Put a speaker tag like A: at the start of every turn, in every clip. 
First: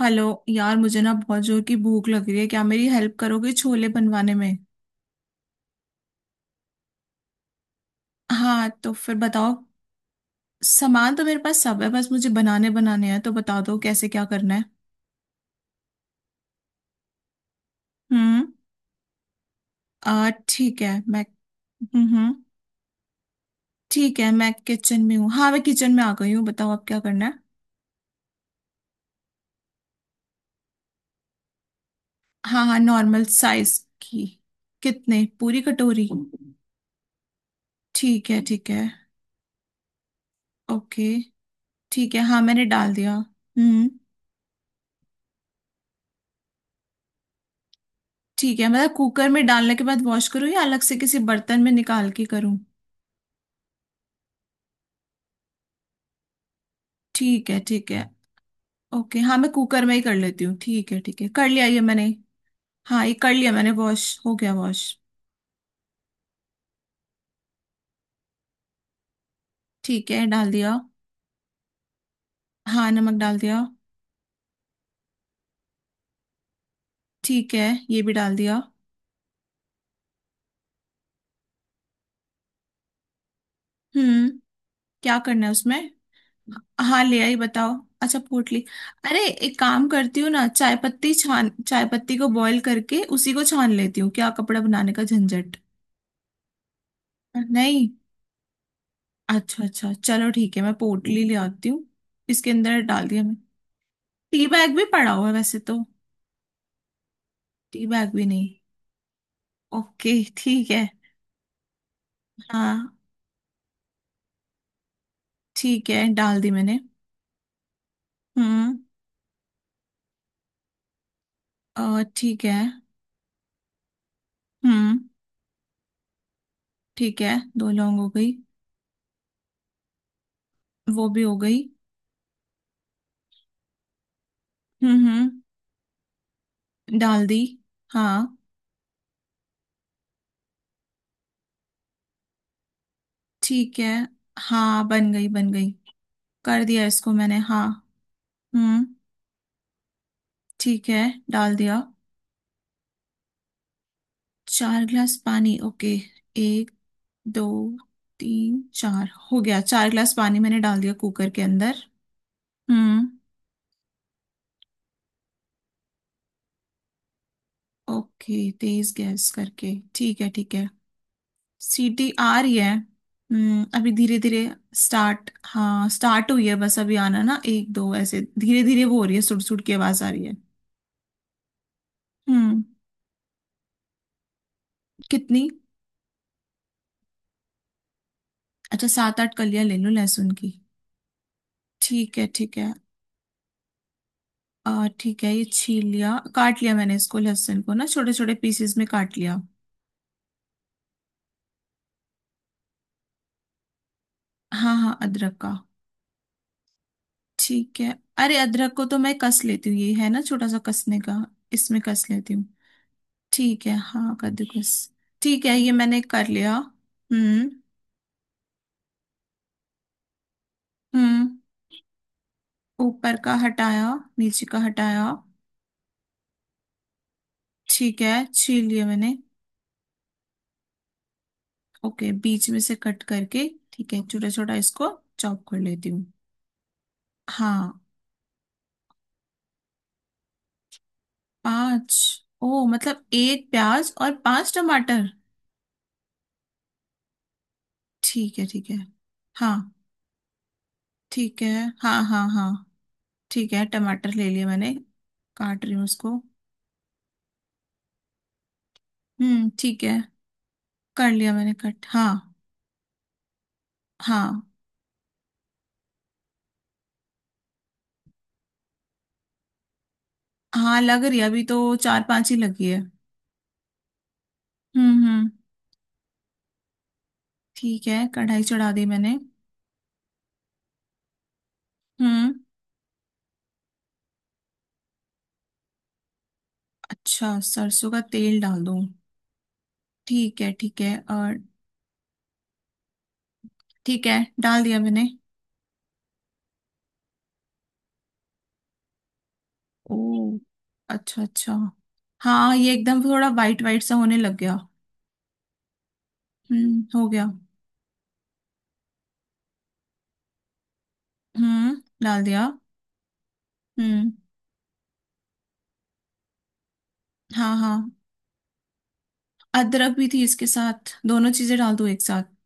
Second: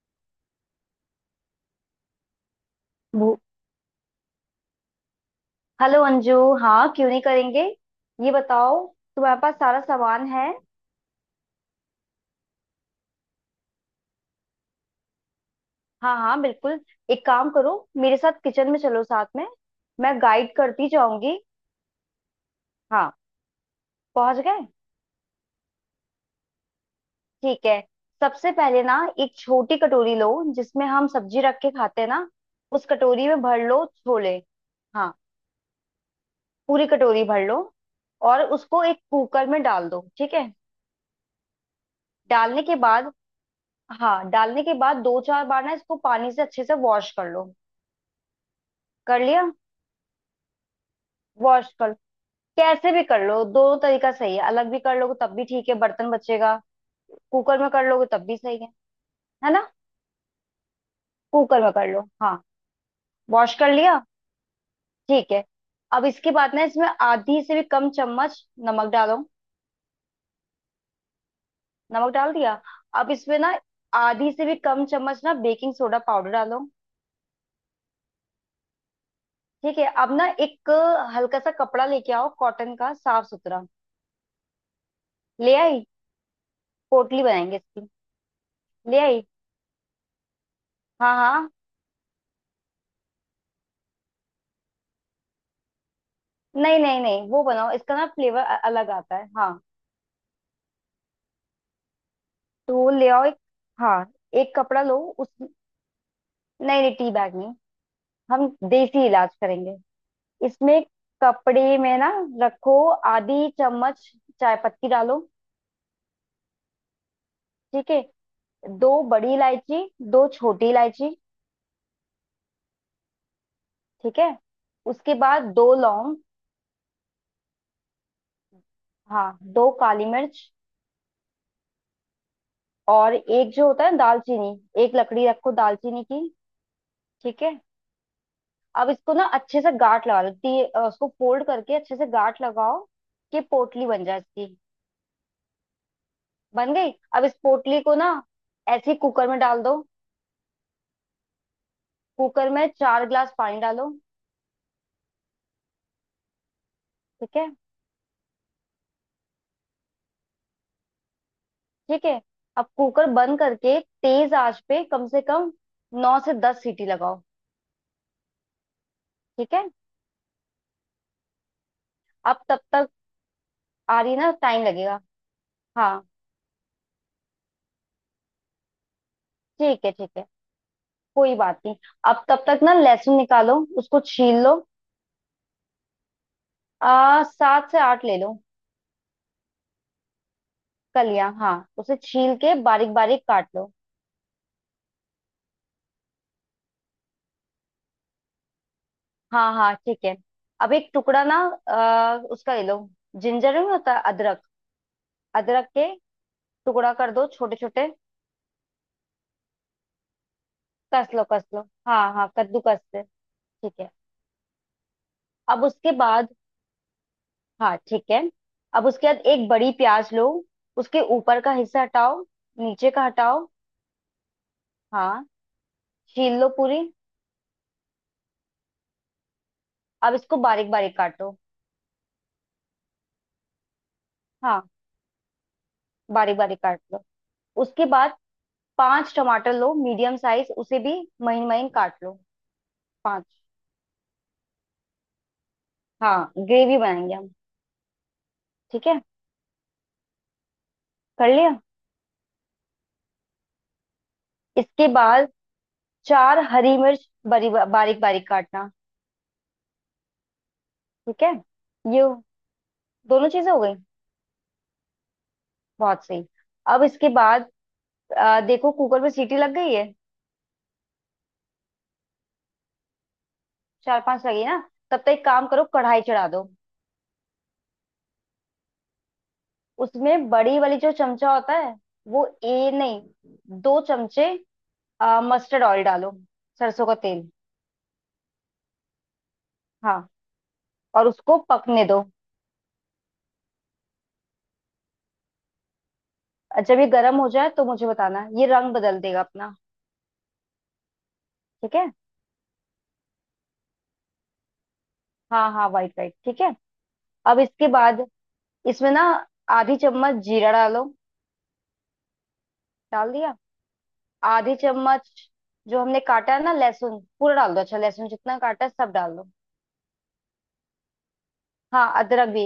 A: Hello यार, मुझे ना बहुत जोर की भूख लग रही है। क्या मेरी हेल्प
B: वो-
A: करोगे छोले बनवाने में?
B: हेलो अंजू। हाँ, क्यों नहीं करेंगे। ये
A: हाँ
B: बताओ,
A: तो फिर
B: तुम्हारे
A: बताओ।
B: पास सारा सामान है?
A: सामान तो मेरे पास सब है, बस मुझे बनाने बनाने हैं तो बता दो कैसे क्या करना है।
B: हाँ हाँ बिल्कुल। एक काम करो, मेरे साथ
A: हम्म।
B: किचन में चलो, साथ में मैं
A: आ
B: गाइड
A: ठीक
B: करती
A: है मैं।
B: जाऊंगी।
A: हम्म हम्म,
B: हाँ।
A: ठीक है
B: पहुंच
A: मैं
B: गए?
A: किचन में हूँ। हाँ, मैं किचन में आ गई हूँ, बताओ अब क्या करना है।
B: ठीक है। सबसे पहले ना एक छोटी कटोरी लो जिसमें हम सब्जी रख के खाते हैं ना।
A: हाँ हाँ,
B: उस
A: नॉर्मल
B: कटोरी में भर
A: साइज
B: लो
A: की।
B: छोले। हाँ,
A: कितने? पूरी कटोरी?
B: पूरी कटोरी भर लो।
A: ठीक है
B: और
A: ठीक है।
B: उसको एक कुकर में डाल दो, ठीक है?
A: ओके। ठीक है, हाँ
B: डालने
A: मैंने
B: के
A: डाल
B: बाद,
A: दिया। हम्म।
B: हाँ, डालने के बाद दो चार बार ना इसको पानी से अच्छे से वॉश कर लो।
A: ठीक है, मतलब
B: कर
A: कुकर में
B: लिया
A: डालने के बाद वॉश करूँ या अलग से किसी बर्तन
B: वॉश
A: में
B: कर।
A: निकाल के करूँ?
B: कैसे भी कर लो, दोनों तरीका सही है, अलग भी कर लोगे तब भी ठीक है, बर्तन बचेगा।
A: ठीक है
B: कुकर में कर
A: ठीक है।
B: लोगे तब भी सही है।
A: ओके, हाँ मैं
B: है ना?
A: कुकर में ही कर लेती हूँ। ठीक है ठीक है, कर
B: कुकर
A: लिया
B: में
A: ये
B: कर लो
A: मैंने।
B: हाँ।
A: हाँ ये कर लिया
B: वॉश
A: मैंने,
B: कर लिया?
A: वॉश हो गया वॉश।
B: ठीक है। अब इसके बाद ना इसमें आधी से भी कम चम्मच नमक डालो।
A: ठीक है, डाल दिया।
B: नमक डाल दिया?
A: हाँ,
B: अब
A: नमक डाल
B: इसमें ना
A: दिया।
B: आधी से भी कम चम्मच ना बेकिंग सोडा पाउडर डालो।
A: ठीक है, ये भी डाल दिया।
B: ठीक है, अब ना एक हल्का सा कपड़ा लेके आओ कॉटन का, साफ सुथरा।
A: हम्म। क्या करना है
B: ले
A: उसमें?
B: आई?
A: हाँ ले
B: पोटली
A: आई,
B: बनाएंगे
A: बताओ।
B: इसकी।
A: अच्छा, पोटली।
B: ले आई?
A: अरे एक काम करती हूँ ना, चाय पत्ती
B: हाँ हाँ,
A: छान, चाय पत्ती को बॉईल करके उसी को छान लेती हूँ, क्या कपड़ा बनाने का झंझट।
B: नहीं नहीं नहीं, वो बनाओ,
A: नहीं।
B: इसका ना फ्लेवर अलग आता है, हाँ।
A: अच्छा अच्छा, चलो ठीक है मैं पोटली ले आती हूँ। इसके
B: तो
A: अंदर
B: वो
A: डाल
B: ले
A: दिया
B: आओ
A: मैं।
B: एक। हाँ,
A: टी
B: एक
A: बैग
B: कपड़ा
A: भी
B: लो
A: पड़ा हुआ
B: उस,
A: है वैसे तो।
B: नहीं नहीं टी बैग नहीं,
A: टी बैग भी
B: हम
A: नहीं?
B: देसी इलाज करेंगे।
A: ओके, ठीक है।
B: इसमें कपड़े में ना रखो
A: हाँ।
B: आधी चम्मच चाय पत्ती डालो।
A: ठीक है, डाल दी मैंने।
B: ठीक है।
A: हम्म।
B: दो बड़ी इलायची, दो छोटी इलायची।
A: ठीक है।
B: ठीक है,
A: हम्म।
B: उसके बाद दो लौंग।
A: ठीक है। दो लौंग हो गई।
B: हाँ, दो काली मिर्च,
A: वो भी हो गई।
B: और एक जो होता है ना दालचीनी, एक लकड़ी
A: हम्म।
B: रखो दालचीनी की।
A: डाल दी।
B: ठीक है।
A: हाँ।
B: अब इसको ना अच्छे से गांठ लगा लो, उसको फोल्ड करके अच्छे से गांठ लगाओ कि
A: ठीक
B: पोटली
A: है।
B: बन जाए इसकी।
A: हाँ बन गई बन गई। कर
B: बन
A: दिया
B: गई,
A: इसको
B: अब इस
A: मैंने, हाँ।
B: पोटली को ना
A: हम्म।
B: ऐसे ही कुकर में डाल दो।
A: ठीक है, डाल दिया।
B: कुकर में 4 गिलास पानी डालो।
A: चार गिलास पानी, ओके। एक,
B: ठीक
A: दो,
B: है
A: तीन, चार, हो गया, 4 गिलास पानी मैंने डाल दिया कुकर के अंदर।
B: ठीक है। अब कुकर
A: हम्म।
B: बंद करके तेज आंच पे कम से कम नौ से दस सीटी लगाओ।
A: ओके। तेज गैस
B: ठीक है।
A: करके, ठीक है ठीक है। सीटी आ
B: अब
A: रही
B: तब
A: है।
B: तक
A: हम्म, अभी
B: आ रही
A: धीरे
B: ना,
A: धीरे
B: टाइम लगेगा
A: स्टार्ट, हाँ
B: हाँ,
A: स्टार्ट हुई है, बस अभी आना ना 1-2 ऐसे धीरे धीरे। वो हो रही है, सुड़ सुड़ की
B: ठीक है
A: आवाज आ
B: ठीक
A: रही
B: है,
A: है।
B: कोई बात नहीं। अब तब तक
A: हम्म।
B: ना लहसुन निकालो, उसको छील लो।
A: कितनी?
B: आ सात से आठ ले लो।
A: अच्छा, 7-8 कलियां ले लो लहसुन की।
B: कलियां हाँ, उसे
A: ठीक है
B: छील के
A: ठीक है।
B: बारीक बारीक काट लो।
A: आ ठीक है, ये छील लिया काट लिया मैंने, इसको लहसुन को ना छोटे छोटे पीसेस में काट लिया।
B: हाँ हाँ ठीक है। अब एक टुकड़ा ना, उसका ले लो, जिंजर नहीं होता अदरक,
A: हाँ हाँ, अदरक का।
B: अदरक के टुकड़ा कर दो छोटे
A: ठीक
B: छोटे।
A: है। अरे अदरक को तो मैं कस लेती हूँ, ये है ना छोटा सा कसने
B: कस
A: का,
B: लो कस लो,
A: इसमें कस
B: हाँ हाँ
A: लेती हूँ।
B: कद्दूकस से।
A: ठीक
B: ठीक
A: है,
B: है।
A: हाँ कद्दूकस। ठीक है,
B: अब
A: ये
B: उसके
A: मैंने कर
B: बाद,
A: लिया। हम्म।
B: हाँ ठीक है, अब उसके बाद एक बड़ी प्याज लो, उसके
A: हम्म।
B: ऊपर का हिस्सा हटाओ, नीचे का
A: ऊपर का
B: हटाओ।
A: हटाया। नीचे का हटाया।
B: हाँ, छील लो पूरी।
A: ठीक है, छील लिया मैंने।
B: अब इसको बारीक बारीक काटो,
A: ओके, बीच में से कट करके ठीक है, छोटा छोटा
B: हाँ
A: इसको चॉप कर लेती हूँ।
B: बारीक बारीक काट लो।
A: हाँ।
B: उसके बाद पांच टमाटर लो मीडियम साइज, उसे भी महीन महीन
A: पांच?
B: काट लो।
A: ओ मतलब
B: पांच,
A: 1 प्याज और 5 टमाटर।
B: हाँ ग्रेवी बनाएंगे हम।
A: ठीक है ठीक है।
B: ठीक है,
A: हाँ।
B: कर
A: ठीक है।
B: लिया।
A: हाँ हाँ हाँ, ठीक है टमाटर ले लिया मैंने,
B: इसके बाद
A: काट रही हूँ उसको।
B: चार हरी मिर्च, बरी बारीक बारीक काटना।
A: हम्म, ठीक है, कर
B: ठीक
A: लिया
B: है,
A: मैंने कट,
B: ये
A: हाँ।
B: दोनों चीजें हो गई।
A: हाँ,
B: बहुत सही। अब इसके बाद देखो कुकर में सीटी लग गई है।
A: हाँ लग रही है, अभी तो 4-5 ही लगी है।
B: चार पांच लगी ना, तब तक एक
A: हम्म।
B: काम करो कढ़ाई चढ़ा दो।
A: ठीक है, कढ़ाई चढ़ा दी मैंने।
B: उसमें बड़ी वाली जो चमचा होता है, वो
A: हम्म।
B: ए नहीं, दो चमचे मस्टर्ड ऑयल डालो, सरसों का तेल,
A: अच्छा, सरसों का तेल डाल दूँ?
B: हाँ।
A: ठीक है ठीक है,
B: और उसको
A: और?
B: पकने दो,
A: ठीक है, डाल दिया मैंने।
B: जब ये गर्म हो जाए तो मुझे बताना, ये रंग बदल देगा अपना।
A: ओ, अच्छा अच्छा।
B: ठीक है,
A: हाँ, ये एकदम थोड़ा वाइट वाइट सा होने लग गया।
B: हाँ हाँ वाइट वाइट ठीक है।
A: हम्म, हो गया।
B: अब इसके बाद इसमें ना आधी चम्मच जीरा डालो।
A: हम्म, डाल दिया।
B: डाल दिया?
A: हम्म।
B: आधी चम्मच। जो हमने काटा है ना लहसुन पूरा
A: हाँ
B: डाल दो, अच्छा
A: हाँ,
B: लहसुन जितना काटा है सब डाल दो,
A: अदरक भी थी इसके साथ, दोनों चीजें डाल दूं
B: हाँ
A: एक साथ?
B: अदरक भी,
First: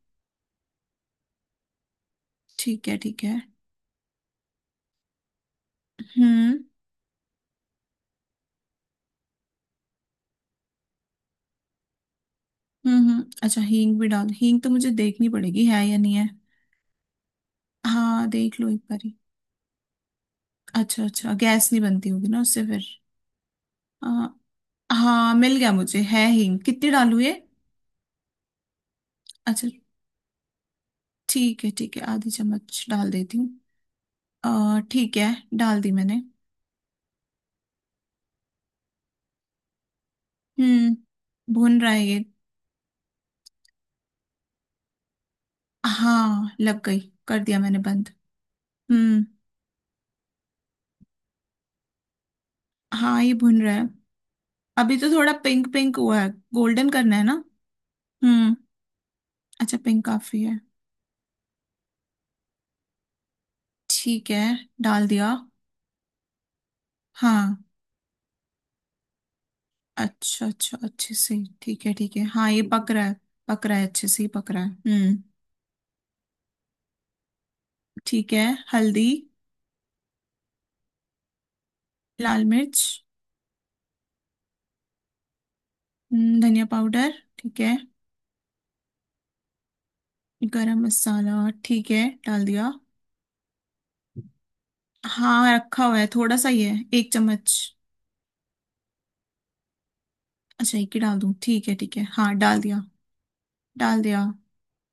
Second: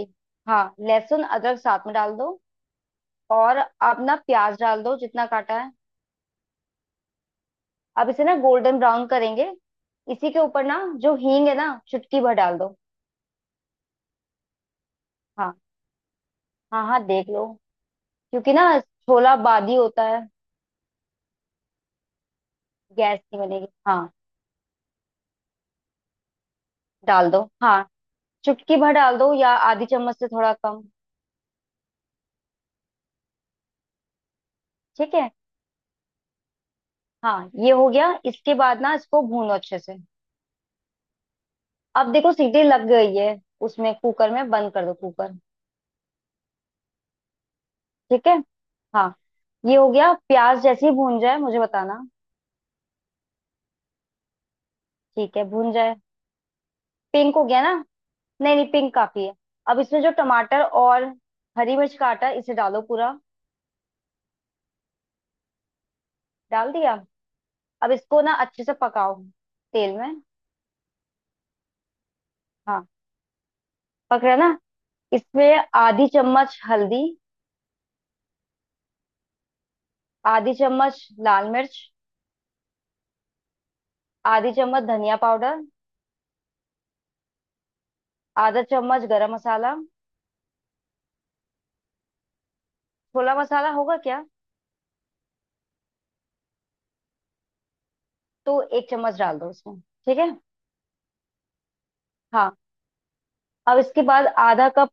B: हाँ लहसुन अदरक साथ में डाल दो,
A: ठीक है ठीक है।
B: और अब ना प्याज डाल दो जितना काटा है।
A: हम्म।
B: अब इसे ना गोल्डन ब्राउन करेंगे, इसी के ऊपर ना जो हींग है ना चुटकी भर डाल दो।
A: हम्म, अच्छा हींग भी डाल, हींग तो मुझे देखनी
B: हाँ
A: पड़ेगी है या नहीं है।
B: हाँ, हाँ देख लो,
A: हाँ,
B: क्योंकि
A: देख लो
B: ना
A: एक बारी।
B: छोला बादी होता है,
A: अच्छा अच्छा, गैस नहीं बनती होगी ना उससे फिर।
B: गैस की बनेगी हाँ।
A: हाँ, हाँ मिल गया मुझे, है हींग, कितनी डालूं
B: डाल
A: ये?
B: दो हाँ, चुटकी भर डाल दो या
A: अच्छा,
B: आधी चम्मच से थोड़ा कम।
A: ठीक है ½ चम्मच डाल देती हूँ।
B: ठीक
A: ठीक
B: है,
A: है। डाल दी मैंने।
B: हाँ ये हो गया, इसके बाद ना इसको भूनो अच्छे से।
A: हम्म, भुन रहा है
B: अब
A: ये।
B: देखो सीटी लग गई है उसमें कुकर में, बंद कर दो कुकर।
A: हाँ लग गई, कर दिया मैंने बंद।
B: ठीक है हाँ,
A: हम्म।
B: ये हो गया। प्याज जैसे ही भून जाए मुझे बताना,
A: हाँ ये भुन रहा है, अभी तो थोड़ा
B: ठीक है भून
A: पिंक
B: जाए।
A: पिंक हुआ है। गोल्डन करना है
B: पिंक हो
A: ना?
B: गया ना? नहीं
A: हम्म।
B: नहीं पिंक काफी है।
A: अच्छा,
B: अब इसमें
A: पिंक
B: जो
A: काफी है।
B: टमाटर और हरी मिर्च का आटा है, इसे डालो पूरा।
A: ठीक है, डाल दिया।
B: डाल दिया?
A: हाँ।
B: अब इसको ना अच्छे से पकाओ तेल में।
A: अच्छा अच्छा, अच्छे से। ठीक है ठीक है, हाँ ये
B: हाँ
A: पक रहा है। पक रहा है, अच्छे से
B: पक
A: ही
B: रहा है
A: पक
B: ना?
A: रहा है। हम्म।
B: इसमें आधी चम्मच हल्दी,
A: ठीक है। हल्दी।
B: आधी चम्मच लाल मिर्च,
A: लाल मिर्च।
B: आधी चम्मच धनिया पाउडर,
A: धनिया पाउडर। ठीक है।
B: आधा चम्मच गरम मसाला,
A: गरम मसाला। ठीक है, डाल दिया।
B: छोला मसाला होगा क्या?
A: हाँ रखा हुआ है, थोड़ा सा ही है, 1 चम्मच।
B: तो एक चम्मच डाल दो इसमें। ठीक है
A: अच्छा, एक ही डाल दूं, ठीक है ठीक है, हाँ
B: हाँ।
A: डाल दिया।
B: अब
A: डाल
B: इसके
A: दिया।
B: बाद आधा कप,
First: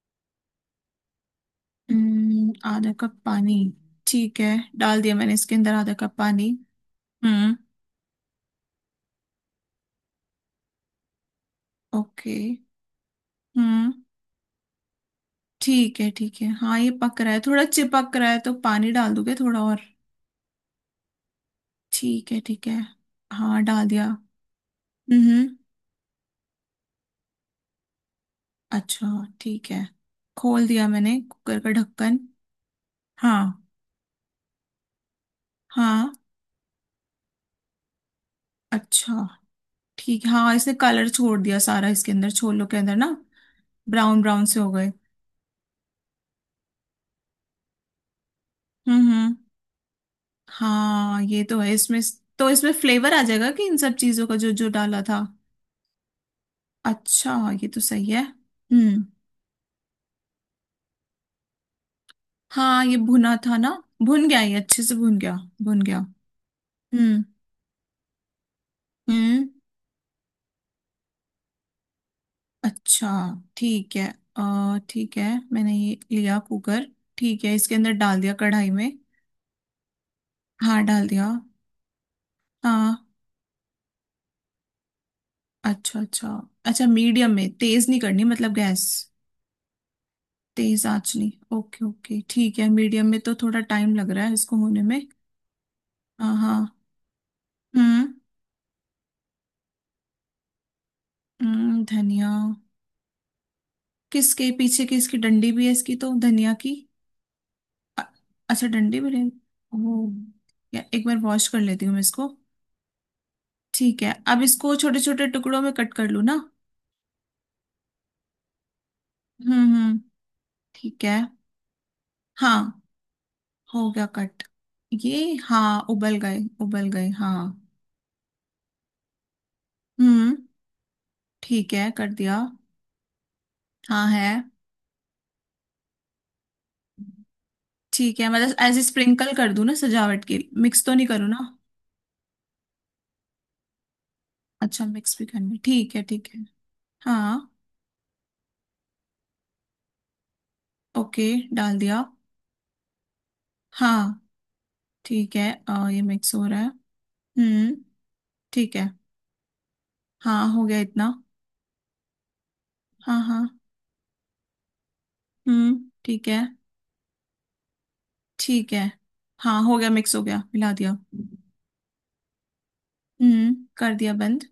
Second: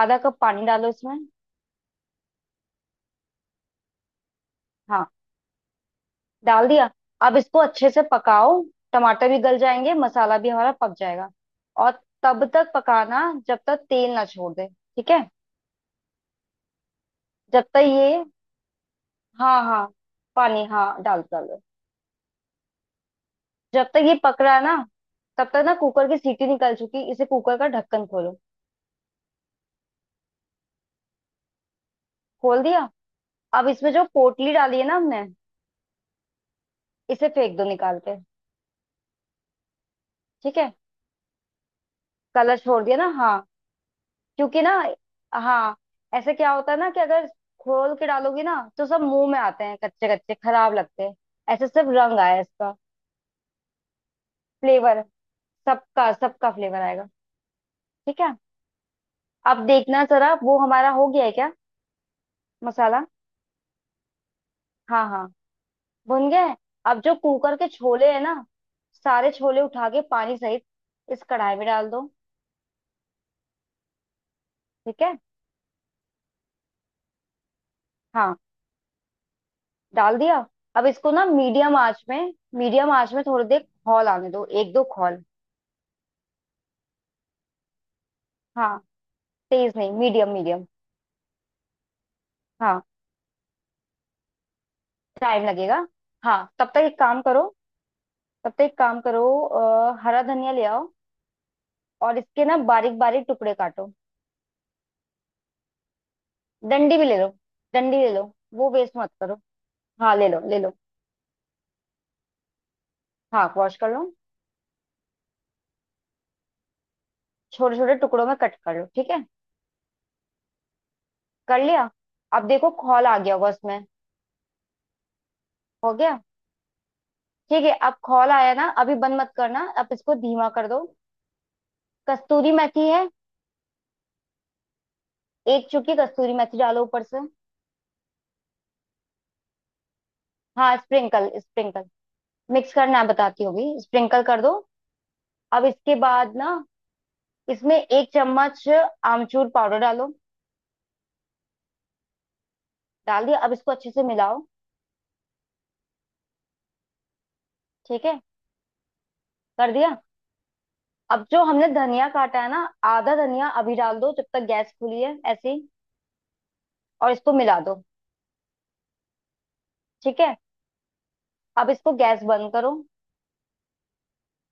B: आधा कप पानी डालो इसमें।
A: ½ कप पानी। ठीक है। डाल
B: हाँ
A: दिया मैंने इसके अंदर ½ कप पानी।
B: डाल दिया। अब
A: हम्म।
B: इसको अच्छे से पकाओ, टमाटर भी गल जाएंगे, मसाला भी हमारा पक जाएगा, और
A: ओके।
B: तब तक पकाना जब तक
A: हम्म।
B: तेल ना छोड़ दे, ठीक है?
A: ठीक है ठीक है, हाँ ये पक रहा है, थोड़ा
B: जब तक
A: चिपक
B: ये,
A: रहा है तो पानी डाल दोगे थोड़ा
B: हाँ
A: और?
B: हाँ, पानी हाँ डाल डाल।
A: ठीक है ठीक है, हाँ
B: जब
A: डाल
B: तक ये
A: दिया।
B: पक रहा है ना,
A: हम्म।
B: तब तक ना कुकर की सीटी निकल चुकी, इसे कुकर का ढक्कन खोलो।
A: अच्छा, ठीक है। खोल दिया मैंने कुकर का ढक्कन।
B: खोल दिया?
A: हाँ।
B: अब इसमें जो पोटली डाली है ना हमने,
A: हाँ।
B: इसे फेंक दो निकाल के।
A: अच्छा। ठीक है, हाँ
B: ठीक है,
A: इसने कलर छोड़ दिया सारा, इसके अंदर
B: कलर
A: छोलों के
B: छोड़
A: अंदर
B: दिया ना,
A: ना।
B: हाँ,
A: ब्राउन ब्राउन से
B: क्योंकि
A: हो
B: ना,
A: गए।
B: हाँ ऐसे क्या होता है ना कि अगर खोल के डालोगी ना तो सब मुंह
A: हम्म।
B: में आते हैं कच्चे कच्चे, खराब लगते हैं।
A: हाँ, ये तो
B: ऐसे
A: है
B: सिर्फ
A: इसमें।
B: रंग आया
A: तो इसमें
B: इसका,
A: फ्लेवर आ जाएगा कि इन सब चीजों का जो जो डाला
B: फ्लेवर
A: था।
B: सबका सबका फ्लेवर आएगा।
A: अच्छा, ये तो सही
B: ठीक
A: है।
B: है।
A: हम्म।
B: अब देखना जरा वो हमारा हो गया है क्या
A: हाँ ये
B: मसाला?
A: भुना था ना? भुन गया, ये अच्छे से
B: हाँ
A: भुन
B: हाँ
A: गया। भुन गया।
B: भुन गए। अब जो
A: हम्म।
B: कुकर के छोले है ना, सारे
A: हम्म।
B: छोले उठा के पानी सहित इस कढ़ाई में डाल दो।
A: अच्छा। ठीक है। आ
B: ठीक
A: ठीक
B: है,
A: है, मैंने ये लिया कुकर। ठीक है, इसके अंदर डाल दिया
B: हाँ
A: कढ़ाई में।
B: डाल दिया।
A: हाँ
B: अब
A: डाल
B: इसको ना
A: दिया।
B: मीडियम आंच में, मीडियम
A: हाँ।
B: आंच में थोड़ी देर खौल आने दो, एक दो खौल।
A: अच्छा अच्छा। अच्छा, मीडियम में तेज नहीं करनी मतलब
B: हाँ
A: गैस?
B: तेज नहीं, मीडियम मीडियम,
A: तेज आंच नहीं, ओके ओके, ठीक है।
B: हाँ
A: मीडियम में तो थोड़ा टाइम लग रहा है इसको होने में।
B: टाइम लगेगा, हाँ तब
A: हाँ।
B: तक एक काम करो,
A: हम्म।
B: तब तक एक काम करो हरा धनिया ले आओ
A: हम्म,
B: और
A: धनिया।
B: इसके ना बारीक बारीक टुकड़े काटो।
A: किसके पीछे की इसकी डंडी भी है, इसकी तो धनिया की।
B: डंडी भी ले लो, डंडी
A: अ-
B: ले लो,
A: अच्छा,
B: वो वेस्ट
A: डंडी भी
B: मत
A: रहेगी।
B: करो,
A: ओह,
B: हाँ ले लो ले लो,
A: या एक बार वॉश कर लेती हूँ मैं इसको।
B: हाँ वॉश कर
A: ठीक
B: लो,
A: है, अब इसको छोटे छोटे टुकड़ों में कट कर लूँ ना?
B: छोटे छोटे टुकड़ों में कट कर लो। ठीक है
A: हम्म। ठीक है।
B: कर लिया। अब देखो
A: हाँ
B: खौल आ गया होगा उसमें,
A: हो गया कट, ये, हाँ
B: हो
A: उबल
B: गया?
A: गए। उबल गए, हाँ।
B: ठीक है, अब खौल आया ना, अभी बंद मत करना, अब इसको
A: हम्म,
B: धीमा कर दो।
A: ठीक है कर दिया।
B: कस्तूरी मेथी है?
A: हाँ है।
B: एक चुटकी कस्तूरी मेथी डालो ऊपर से,
A: ठीक है, मतलब ऐसे स्प्रिंकल कर दूँ ना सजावट के,
B: हाँ
A: मिक्स तो नहीं करूँ
B: स्प्रिंकल
A: ना?
B: स्प्रिंकल, मिक्स करना है, बताती होगी स्प्रिंकल कर दो।
A: अच्छा, मिक्स भी करना,
B: अब
A: ठीक
B: इसके
A: है ठीक
B: बाद
A: है।
B: ना
A: हाँ।
B: इसमें एक चम्मच आमचूर पाउडर डालो।
A: ओके, डाल दिया।
B: डाल दिया? अब इसको अच्छे से
A: हाँ,
B: मिलाओ।
A: ठीक है। ये मिक्स हो रहा है। हम्म।
B: ठीक है
A: ठीक है।
B: कर दिया।
A: हाँ हो गया इतना।
B: अब जो हमने धनिया काटा है ना, आधा
A: हाँ हाँ।
B: धनिया अभी डाल दो जब तक गैस खुली है ऐसे ही,
A: हम्म, ठीक है
B: और इसको मिला दो।
A: ठीक है। हाँ हो गया, मिक्स
B: ठीक
A: हो
B: है।
A: गया, मिला दिया।
B: अब इसको गैस बंद करो।
A: हम्म, कर दिया बंद।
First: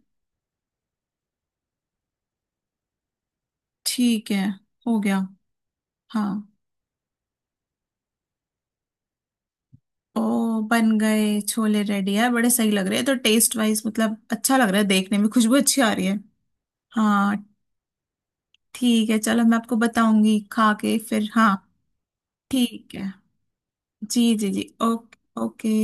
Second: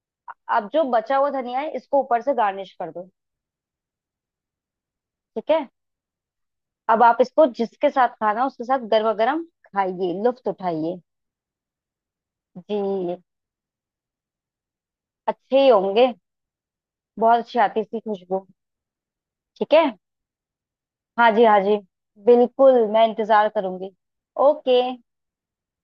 B: अब जो बचा हुआ धनिया है इसको ऊपर से गार्निश कर दो।
A: ठीक है, हो गया।
B: ठीक है।
A: हाँ।
B: अब आप इसको जिसके साथ खाना है उसके साथ गर्मा गर्म खाइए, लुफ्त
A: ओ, बन
B: उठाइए।
A: गए छोले, रेडी है, बड़े सही लग रहे हैं, तो
B: जी,
A: टेस्ट वाइज मतलब अच्छा लग रहा है, देखने में खुशबू
B: अच्छे ही
A: अच्छी आ रही
B: होंगे।
A: है। हाँ,
B: बहुत अच्छी आती है इसकी खुशबू।
A: ठीक है चलो, मैं
B: ठीक
A: आपको
B: है,
A: बताऊंगी खा के फिर,
B: हाँ जी
A: हाँ।
B: हाँ जी, बिल्कुल
A: ठीक
B: मैं
A: है,
B: इंतजार करूंगी।
A: जी जी जी,
B: ओके।
A: ओके। ओके।